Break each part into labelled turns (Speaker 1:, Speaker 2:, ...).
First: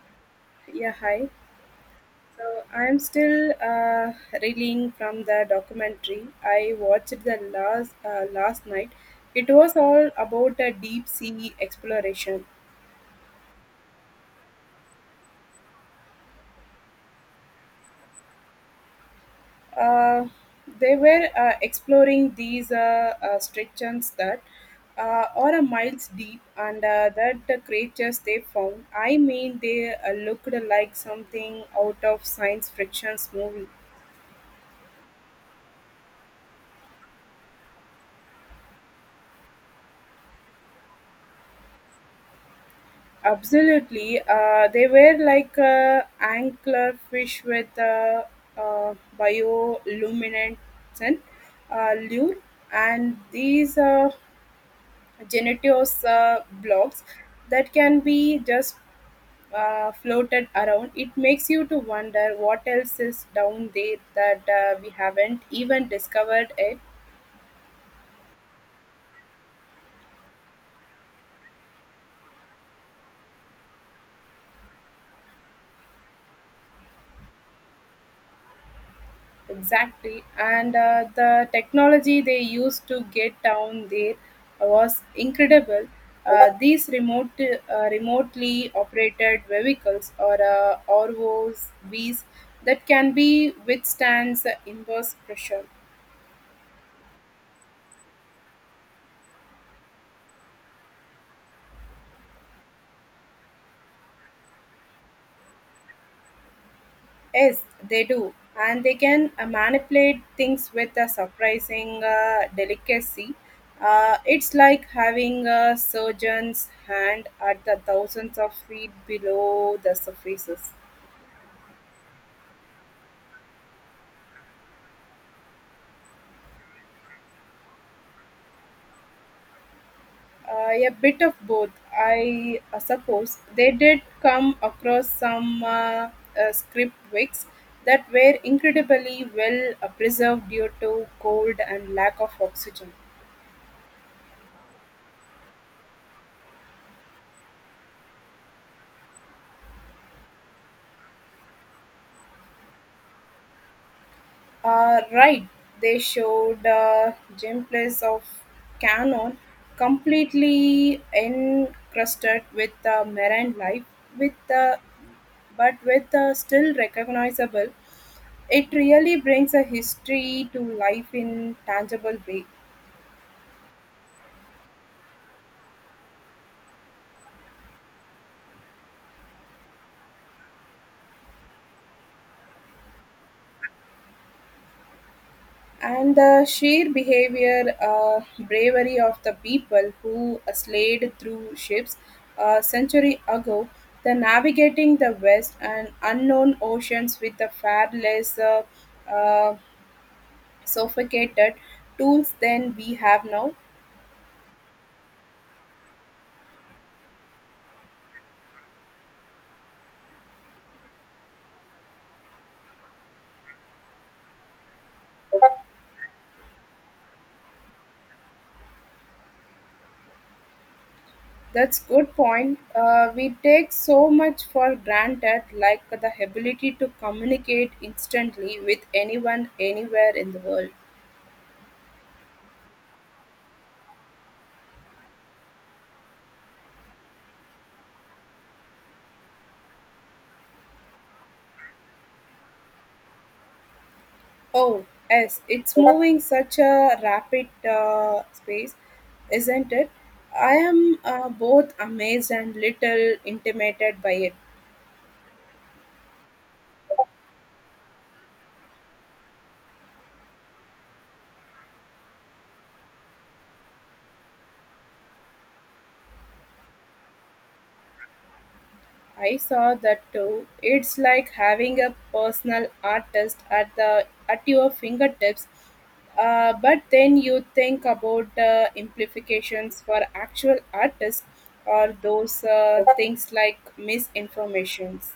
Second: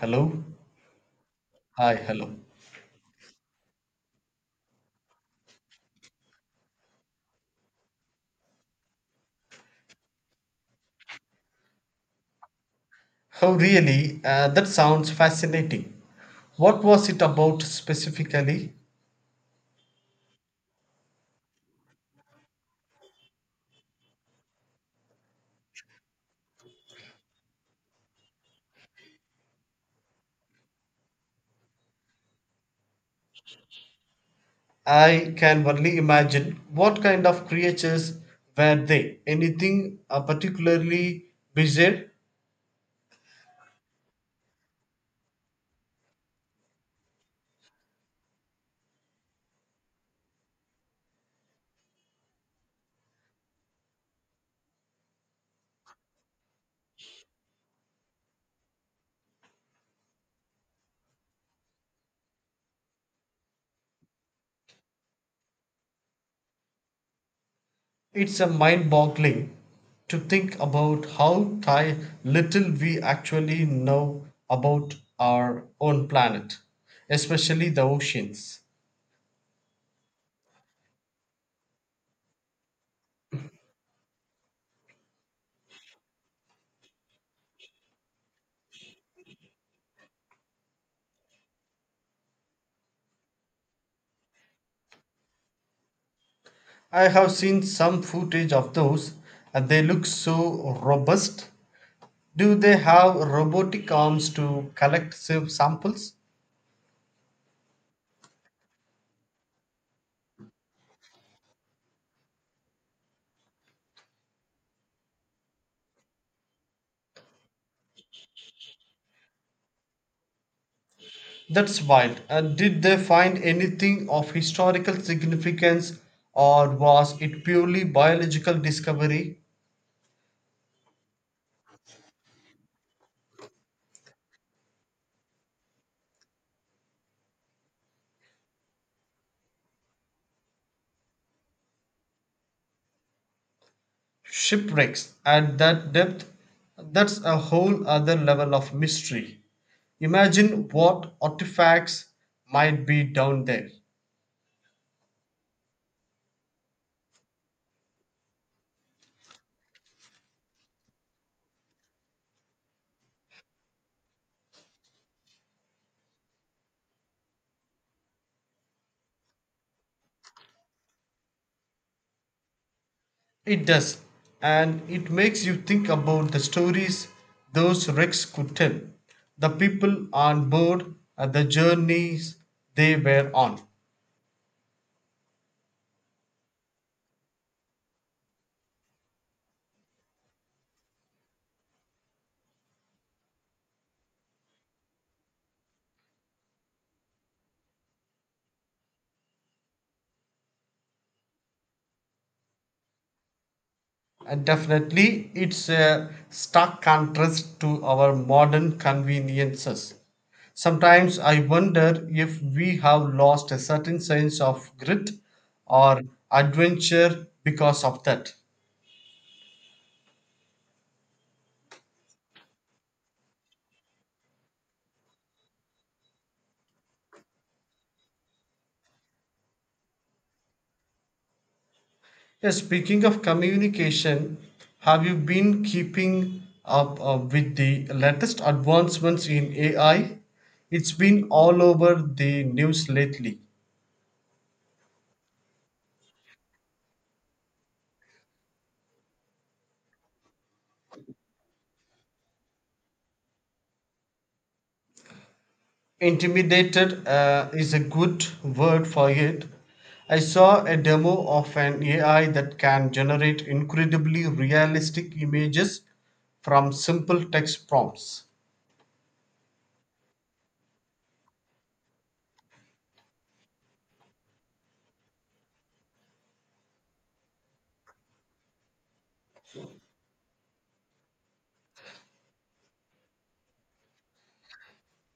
Speaker 1: Hello?
Speaker 2: Yeah, hi.
Speaker 1: Hi, hello.
Speaker 2: So I'm still reeling from the documentary I watched the last night. It was all about a deep sea exploration.
Speaker 1: Oh, really? That sounds fascinating. What was it about specifically?
Speaker 2: Uh, they were exploring these structures that are a miles deep, and that the creatures they found. I mean, they looked like something out of science fiction movie.
Speaker 1: I can only imagine. What kind of creatures were they? Anything particularly bizarre?
Speaker 2: Absolutely, they were like anglerfish with a uh, uh, bioluminescent lure, and these genetios blocks that can be just floated around. It makes you to wonder what else is down there that we haven't even discovered it.
Speaker 1: It's a mind boggling to think about how little we actually know about our own planet, especially the oceans.
Speaker 2: Exactly. And the technology they used to get down there was incredible. These remotely operated vehicles or ROVs that can be withstands the inverse pressure.
Speaker 1: I have seen some footage of those, and they look so robust. Do they have robotic arms to collect samples?
Speaker 2: Yes, they do. And they can manipulate things with a surprising delicacy. It's like having a surgeon's hand at the thousands of feet below the surfaces.
Speaker 1: That's wild. And did they find anything of historical significance, or was it purely biological discovery?
Speaker 2: A bit of both, I suppose. They did come across some script wigs that were incredibly well preserved due to cold and lack of oxygen.
Speaker 1: Shipwrecks at that depth, that's a whole other level of mystery. Imagine what artifacts might be down there.
Speaker 2: Right, they showed gameplays of Canon completely encrusted with marine life, with but with still recognizable. It really brings a history to life in tangible way.
Speaker 1: It does, and it makes you think about the stories those wrecks could tell, the people on board, and the journeys they were on.
Speaker 2: And the sheer behavior, bravery of the people who slayed through ships a century ago, the navigating the west and unknown oceans with the far less uh, sophisticated tools than we have now.
Speaker 1: And definitely, it's a stark contrast to our modern conveniences. Sometimes I wonder if we have lost a certain sense of grit or adventure because of that.
Speaker 2: That's good point. We take so much for granted, like the ability to communicate instantly with anyone anywhere in the world.
Speaker 1: Yeah, speaking of communication, have you been keeping up with the latest advancements in AI? It's been all over the news lately.
Speaker 2: Oh, yes, it's moving such a rapid space, isn't it? I am both amazed and little intimidated by it.
Speaker 1: Intimidated is a good word for it. I saw a demo of an AI that can generate incredibly realistic images from simple text prompts.
Speaker 2: I saw that too. It's like having a personal artist at the at your fingertips. But then you think about the implications for actual artists or those things like misinformations.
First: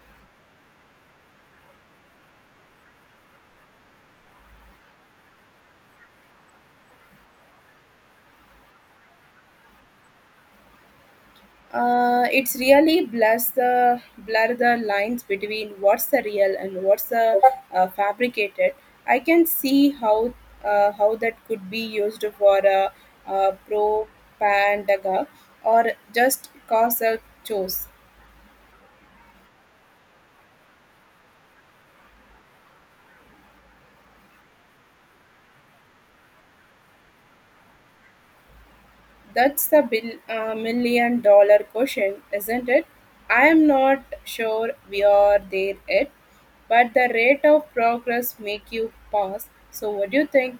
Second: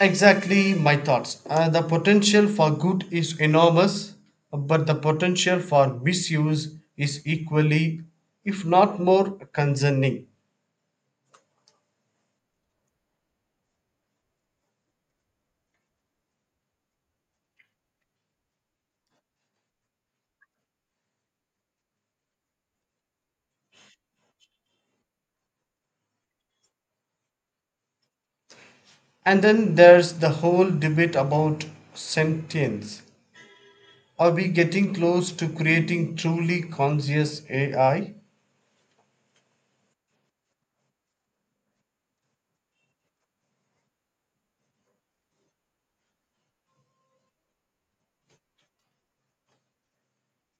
Speaker 1: Exactly my thoughts. The potential for good is enormous, but the potential for misuse is equally, if not more, concerning.
Speaker 2: It's really blur the lines between what's the real and what's the fabricated. I can see how that could be used for a propaganda or just cause a choice.
Speaker 1: And then there's the whole debate about sentience. Are we getting close to creating truly conscious AI?
Speaker 2: That's the bill, million-dollar question, isn't it? I am not sure we are there yet, but the rate of progress make you pause. So, what do you think?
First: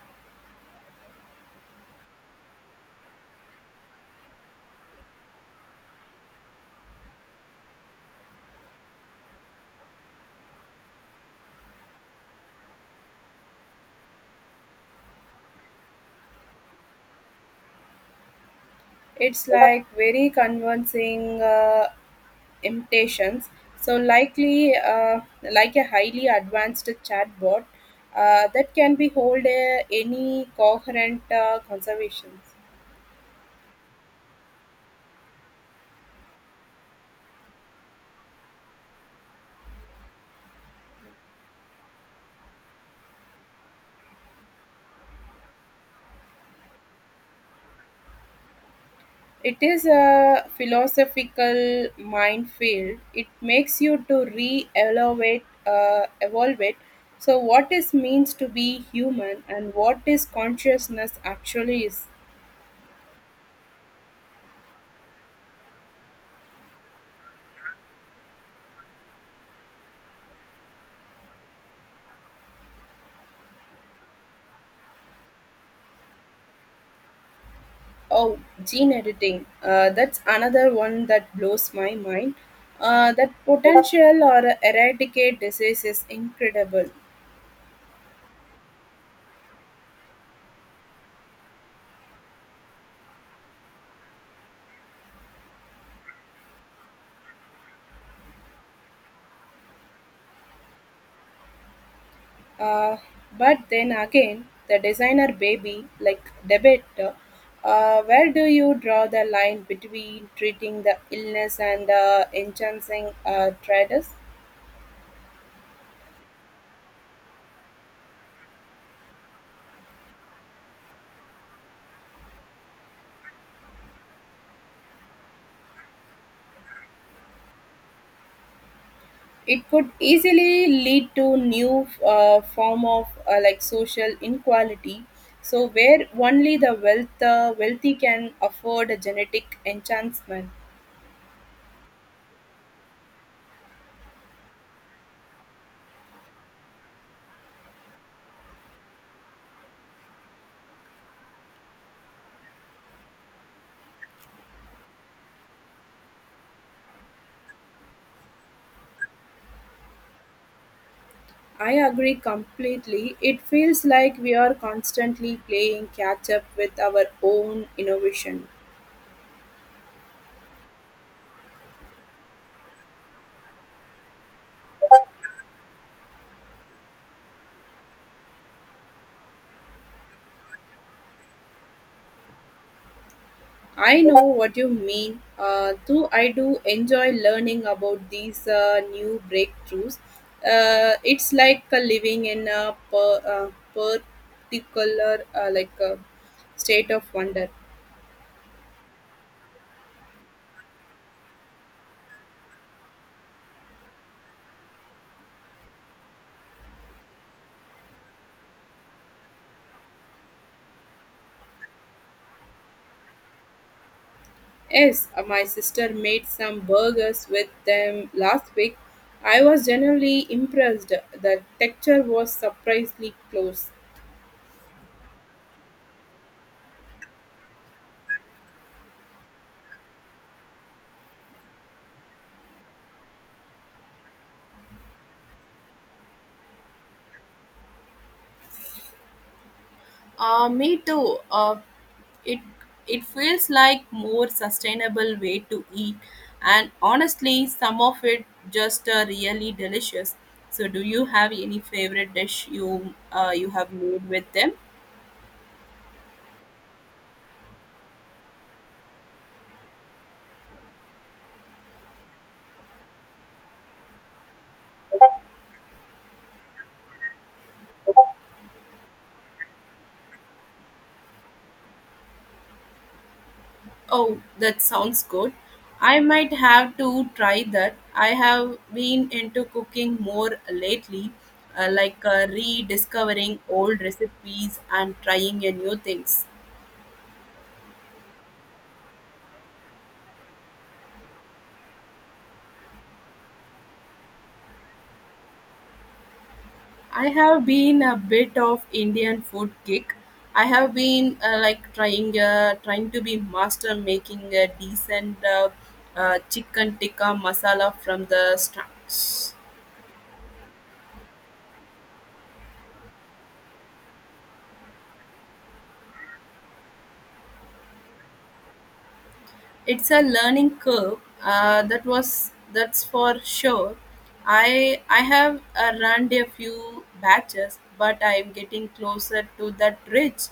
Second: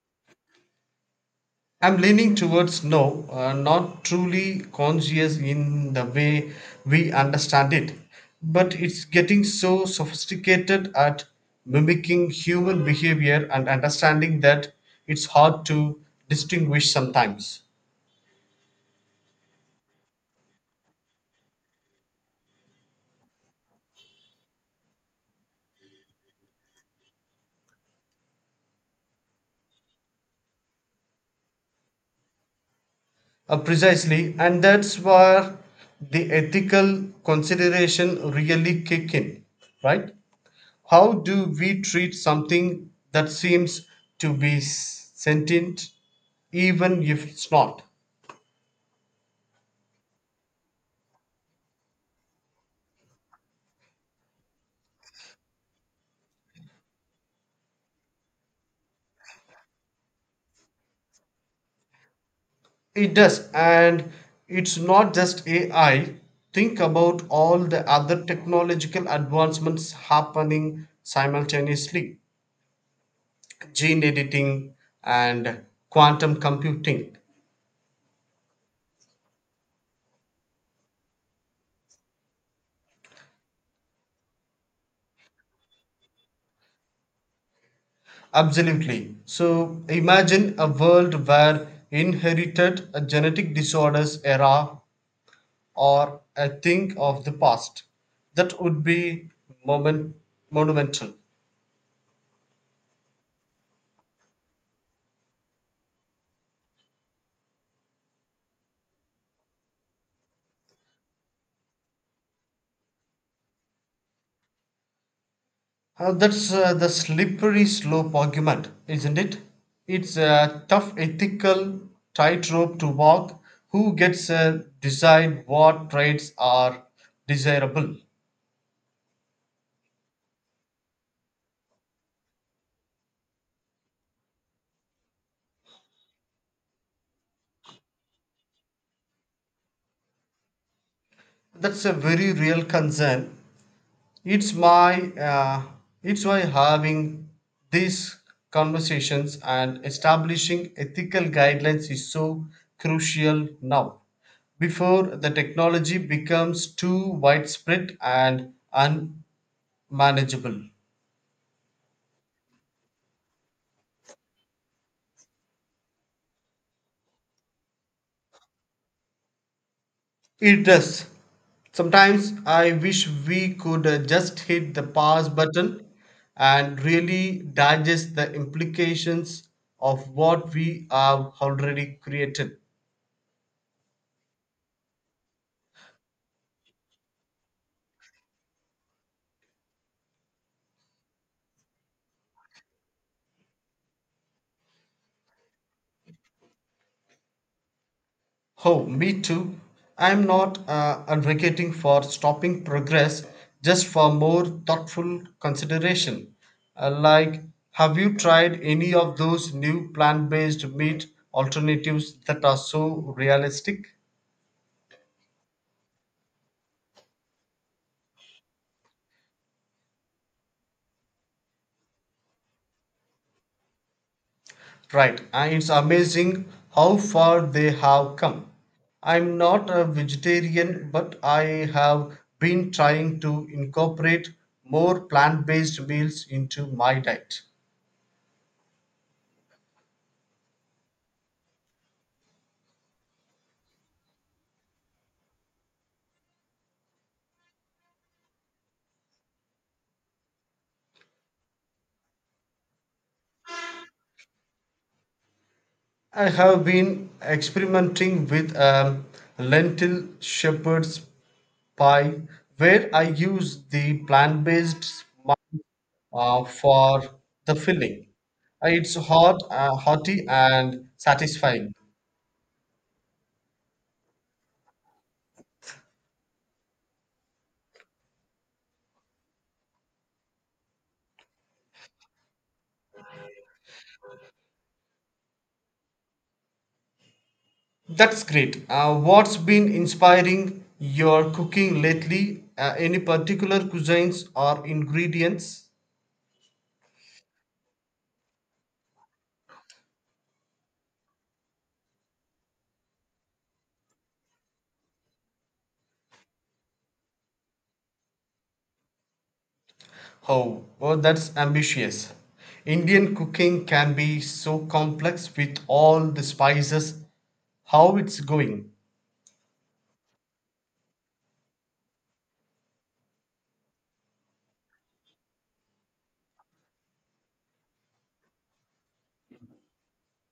Speaker 1: I'm leaning towards no, not truly conscious in the way we understand it, but it's getting so sophisticated at mimicking human behavior and understanding that it's hard to distinguish sometimes.
Speaker 2: It's like very convincing imitations. So likely, like a highly advanced chatbot that can be hold any coherent conservations.
Speaker 1: Precisely, and that's where the ethical consideration really kick in, right? How do we treat something that seems to be sentient, even if it's not?
Speaker 2: It is a philosophical minefield. It makes you to evolve it. So what is means to be human and what is consciousness actually is.
Speaker 1: It does, and it's not just AI. Think about all the other technological advancements happening simultaneously, gene editing and quantum computing.
Speaker 2: Oh, gene editing. That's another one that blows my mind. That potential or eradicate disease is incredible.
Speaker 1: Absolutely. So imagine a world where inherited genetic disorders era or a thing of the past, that would be moment, monumental.
Speaker 2: Uh, but then again, the designer baby, like debate, where do you draw the line between treating the illness and enhancing traders?
Speaker 1: That's the slippery slope argument, isn't it? It's a tough ethical tightrope to walk. Who gets to decide what traits are desirable?
Speaker 2: It could easily lead to new form of like social inequality. So where only the wealthy can afford a genetic enhancement.
Speaker 1: That's a very real concern. it's my uh, it's why having these conversations and establishing ethical guidelines is so crucial now, before the technology becomes too widespread and unmanageable.
Speaker 2: I agree completely. It feels like we are constantly playing catch up with our own innovation.
Speaker 1: It does. Sometimes I wish we could just hit the pause button and really digest the implications of what we have already created.
Speaker 2: I know what you mean, though I do enjoy learning about these new breakthroughs. It's like living in a particular like a state of wonder.
Speaker 1: Oh, me too. I'm not advocating for stopping progress, just for more thoughtful consideration. Uh, like, have you tried any of those new plant based meat alternatives that are so realistic?
Speaker 2: Yes, my sister made some burgers with them last week. I was generally impressed. The texture was surprisingly close.
Speaker 1: Right, and it's amazing how far they have come. I'm not a vegetarian, but I have been trying to incorporate more plant based meals into my diet.
Speaker 2: Me too. It it feels like more sustainable way to eat and honestly some of it just really delicious. So do you have any favorite dish you you have made with them?
Speaker 1: I have been experimenting with lentil shepherd's pie, where I use the plant based for the filling. It's hearty, and satisfying.
Speaker 2: Oh, that sounds good. I might have to try that. I have been into cooking more lately, like rediscovering old recipes and trying a new things.
Speaker 1: That's great. What's been inspiring your cooking lately? Any particular cuisines or ingredients?
Speaker 2: I have been a bit of Indian food geek. I have been like trying to be master making a decent chicken tikka masala from the scratch.
Speaker 1: Oh, oh, that's ambitious. Indian cooking can be so complex with all the spices. How it's going?
Speaker 2: It's a learning curve. That's for sure. I have run a few batches, but I am getting closer to that rich,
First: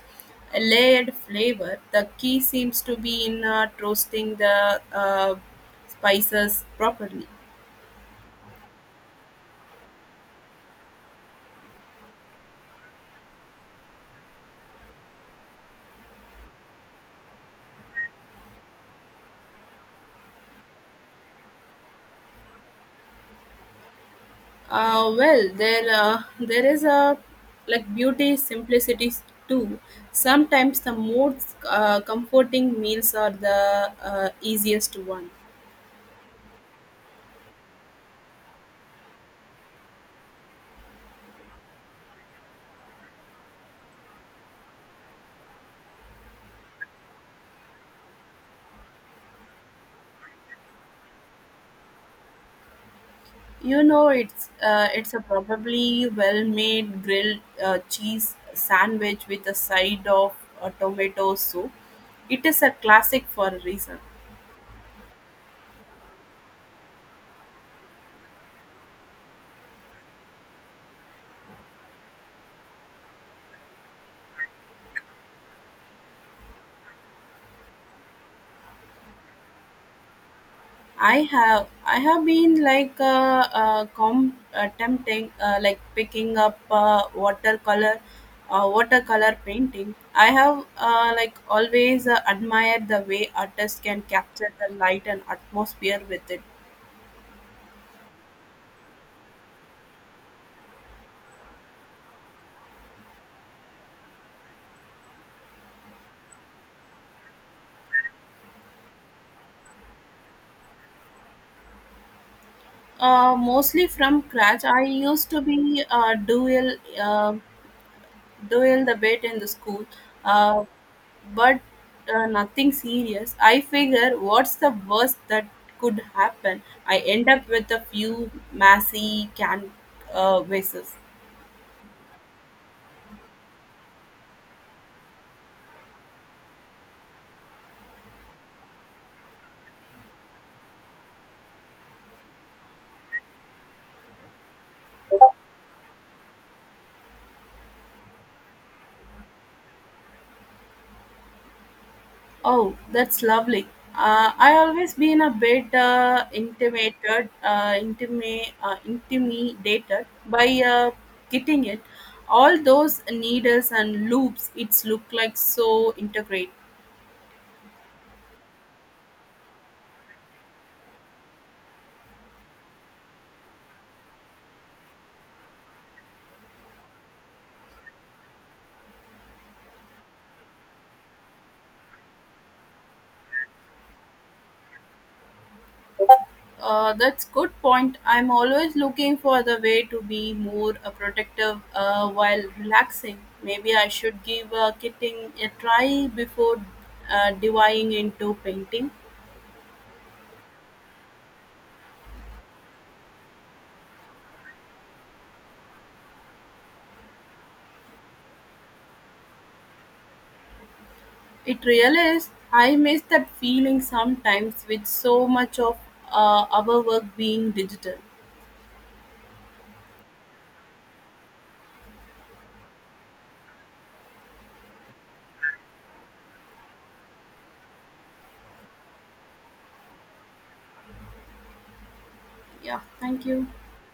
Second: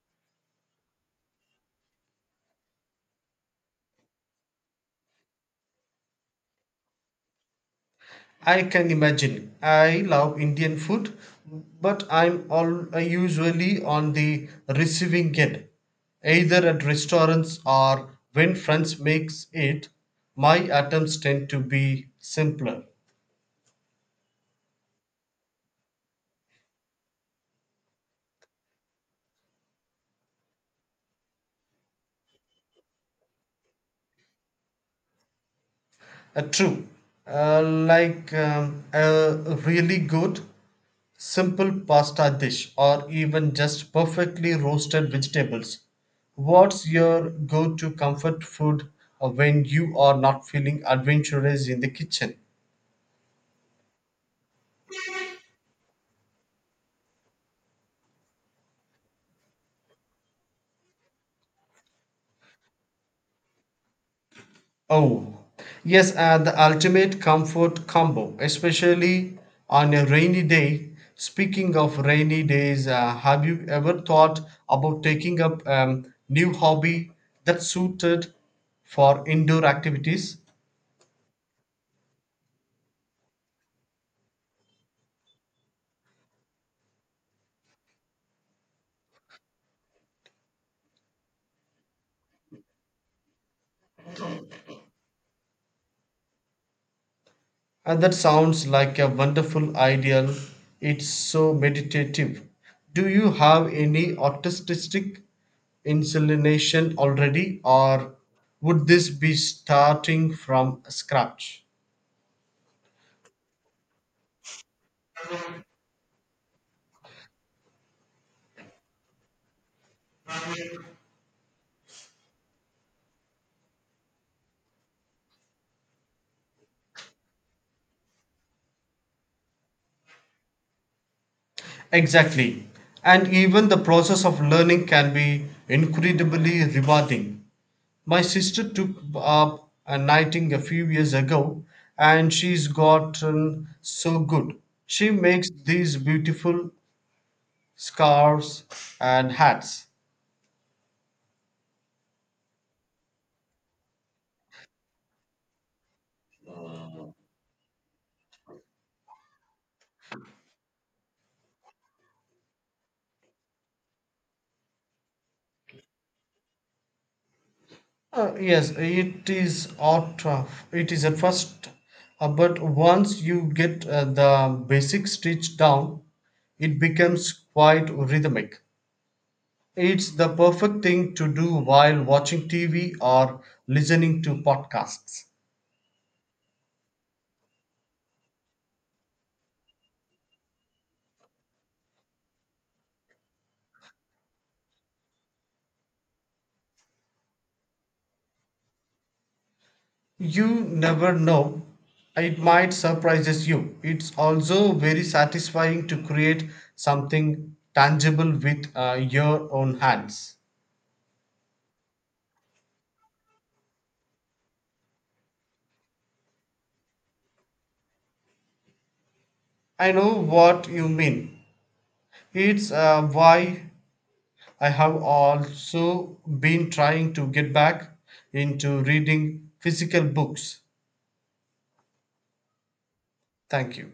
Speaker 2: layered flavor. The key seems to be in roasting the spices properly.
Speaker 1: I can imagine. I love Indian food, but I'm all I usually on the receiving end, either at restaurants or when friends makes it. My attempts tend to be simpler.
Speaker 2: Well, there is a like beauty simplicity too. Sometimes the most comforting meals are the easiest one.
Speaker 1: True. A really good, simple pasta dish or even just perfectly roasted vegetables. What's your go to comfort food when you are not feeling adventurous in the kitchen?
Speaker 2: You know, it's a probably well-made grilled cheese sandwich with a side of tomato soup. It is a classic for a reason.
Speaker 1: Oh, yes, the ultimate comfort combo, especially on a rainy day. Speaking of rainy days, have you ever thought about taking up new hobby that's suited for indoor activities?
Speaker 2: I have been like tempting like picking up watercolor painting. I have like always admired the way artists can capture the light and atmosphere with it.
Speaker 1: That sounds like a wonderful ideal. It's so meditative. Do you have any artistic inclination already, or would this be starting from scratch?
Speaker 2: Mostly from scratch. I used to be dual the bit in the school, uh, but nothing serious. I figure what's the worst that could happen. I end up with a few messy can vases.
Speaker 1: Exactly. And even the process of learning can be incredibly rewarding. My sister took up a knitting a few years ago and she's gotten so good. She makes these beautiful scarves and hats.
Speaker 2: Oh, that's lovely. I always been a bit intimidated by getting it. All those needles and loops, it's look like so integrate.
Speaker 1: Yes, it is out of it is at first, but once you get the basic stitch down, it becomes quite rhythmic. It's the perfect thing to do while watching TV or listening to podcasts.
Speaker 2: That's good point. I'm always looking for the way to be more protective while relaxing. Maybe I should give kitting a try before diving into painting.
Speaker 1: You never know. It might surprises you. It's also very satisfying to create something tangible with your own hands.
Speaker 2: It really is. I miss that feeling sometimes with so much of our work being digital.
Speaker 1: I know what you mean. It's why I have also been trying to get back into reading physical books.
Speaker 2: Yeah, thank you.
Speaker 1: Thank you.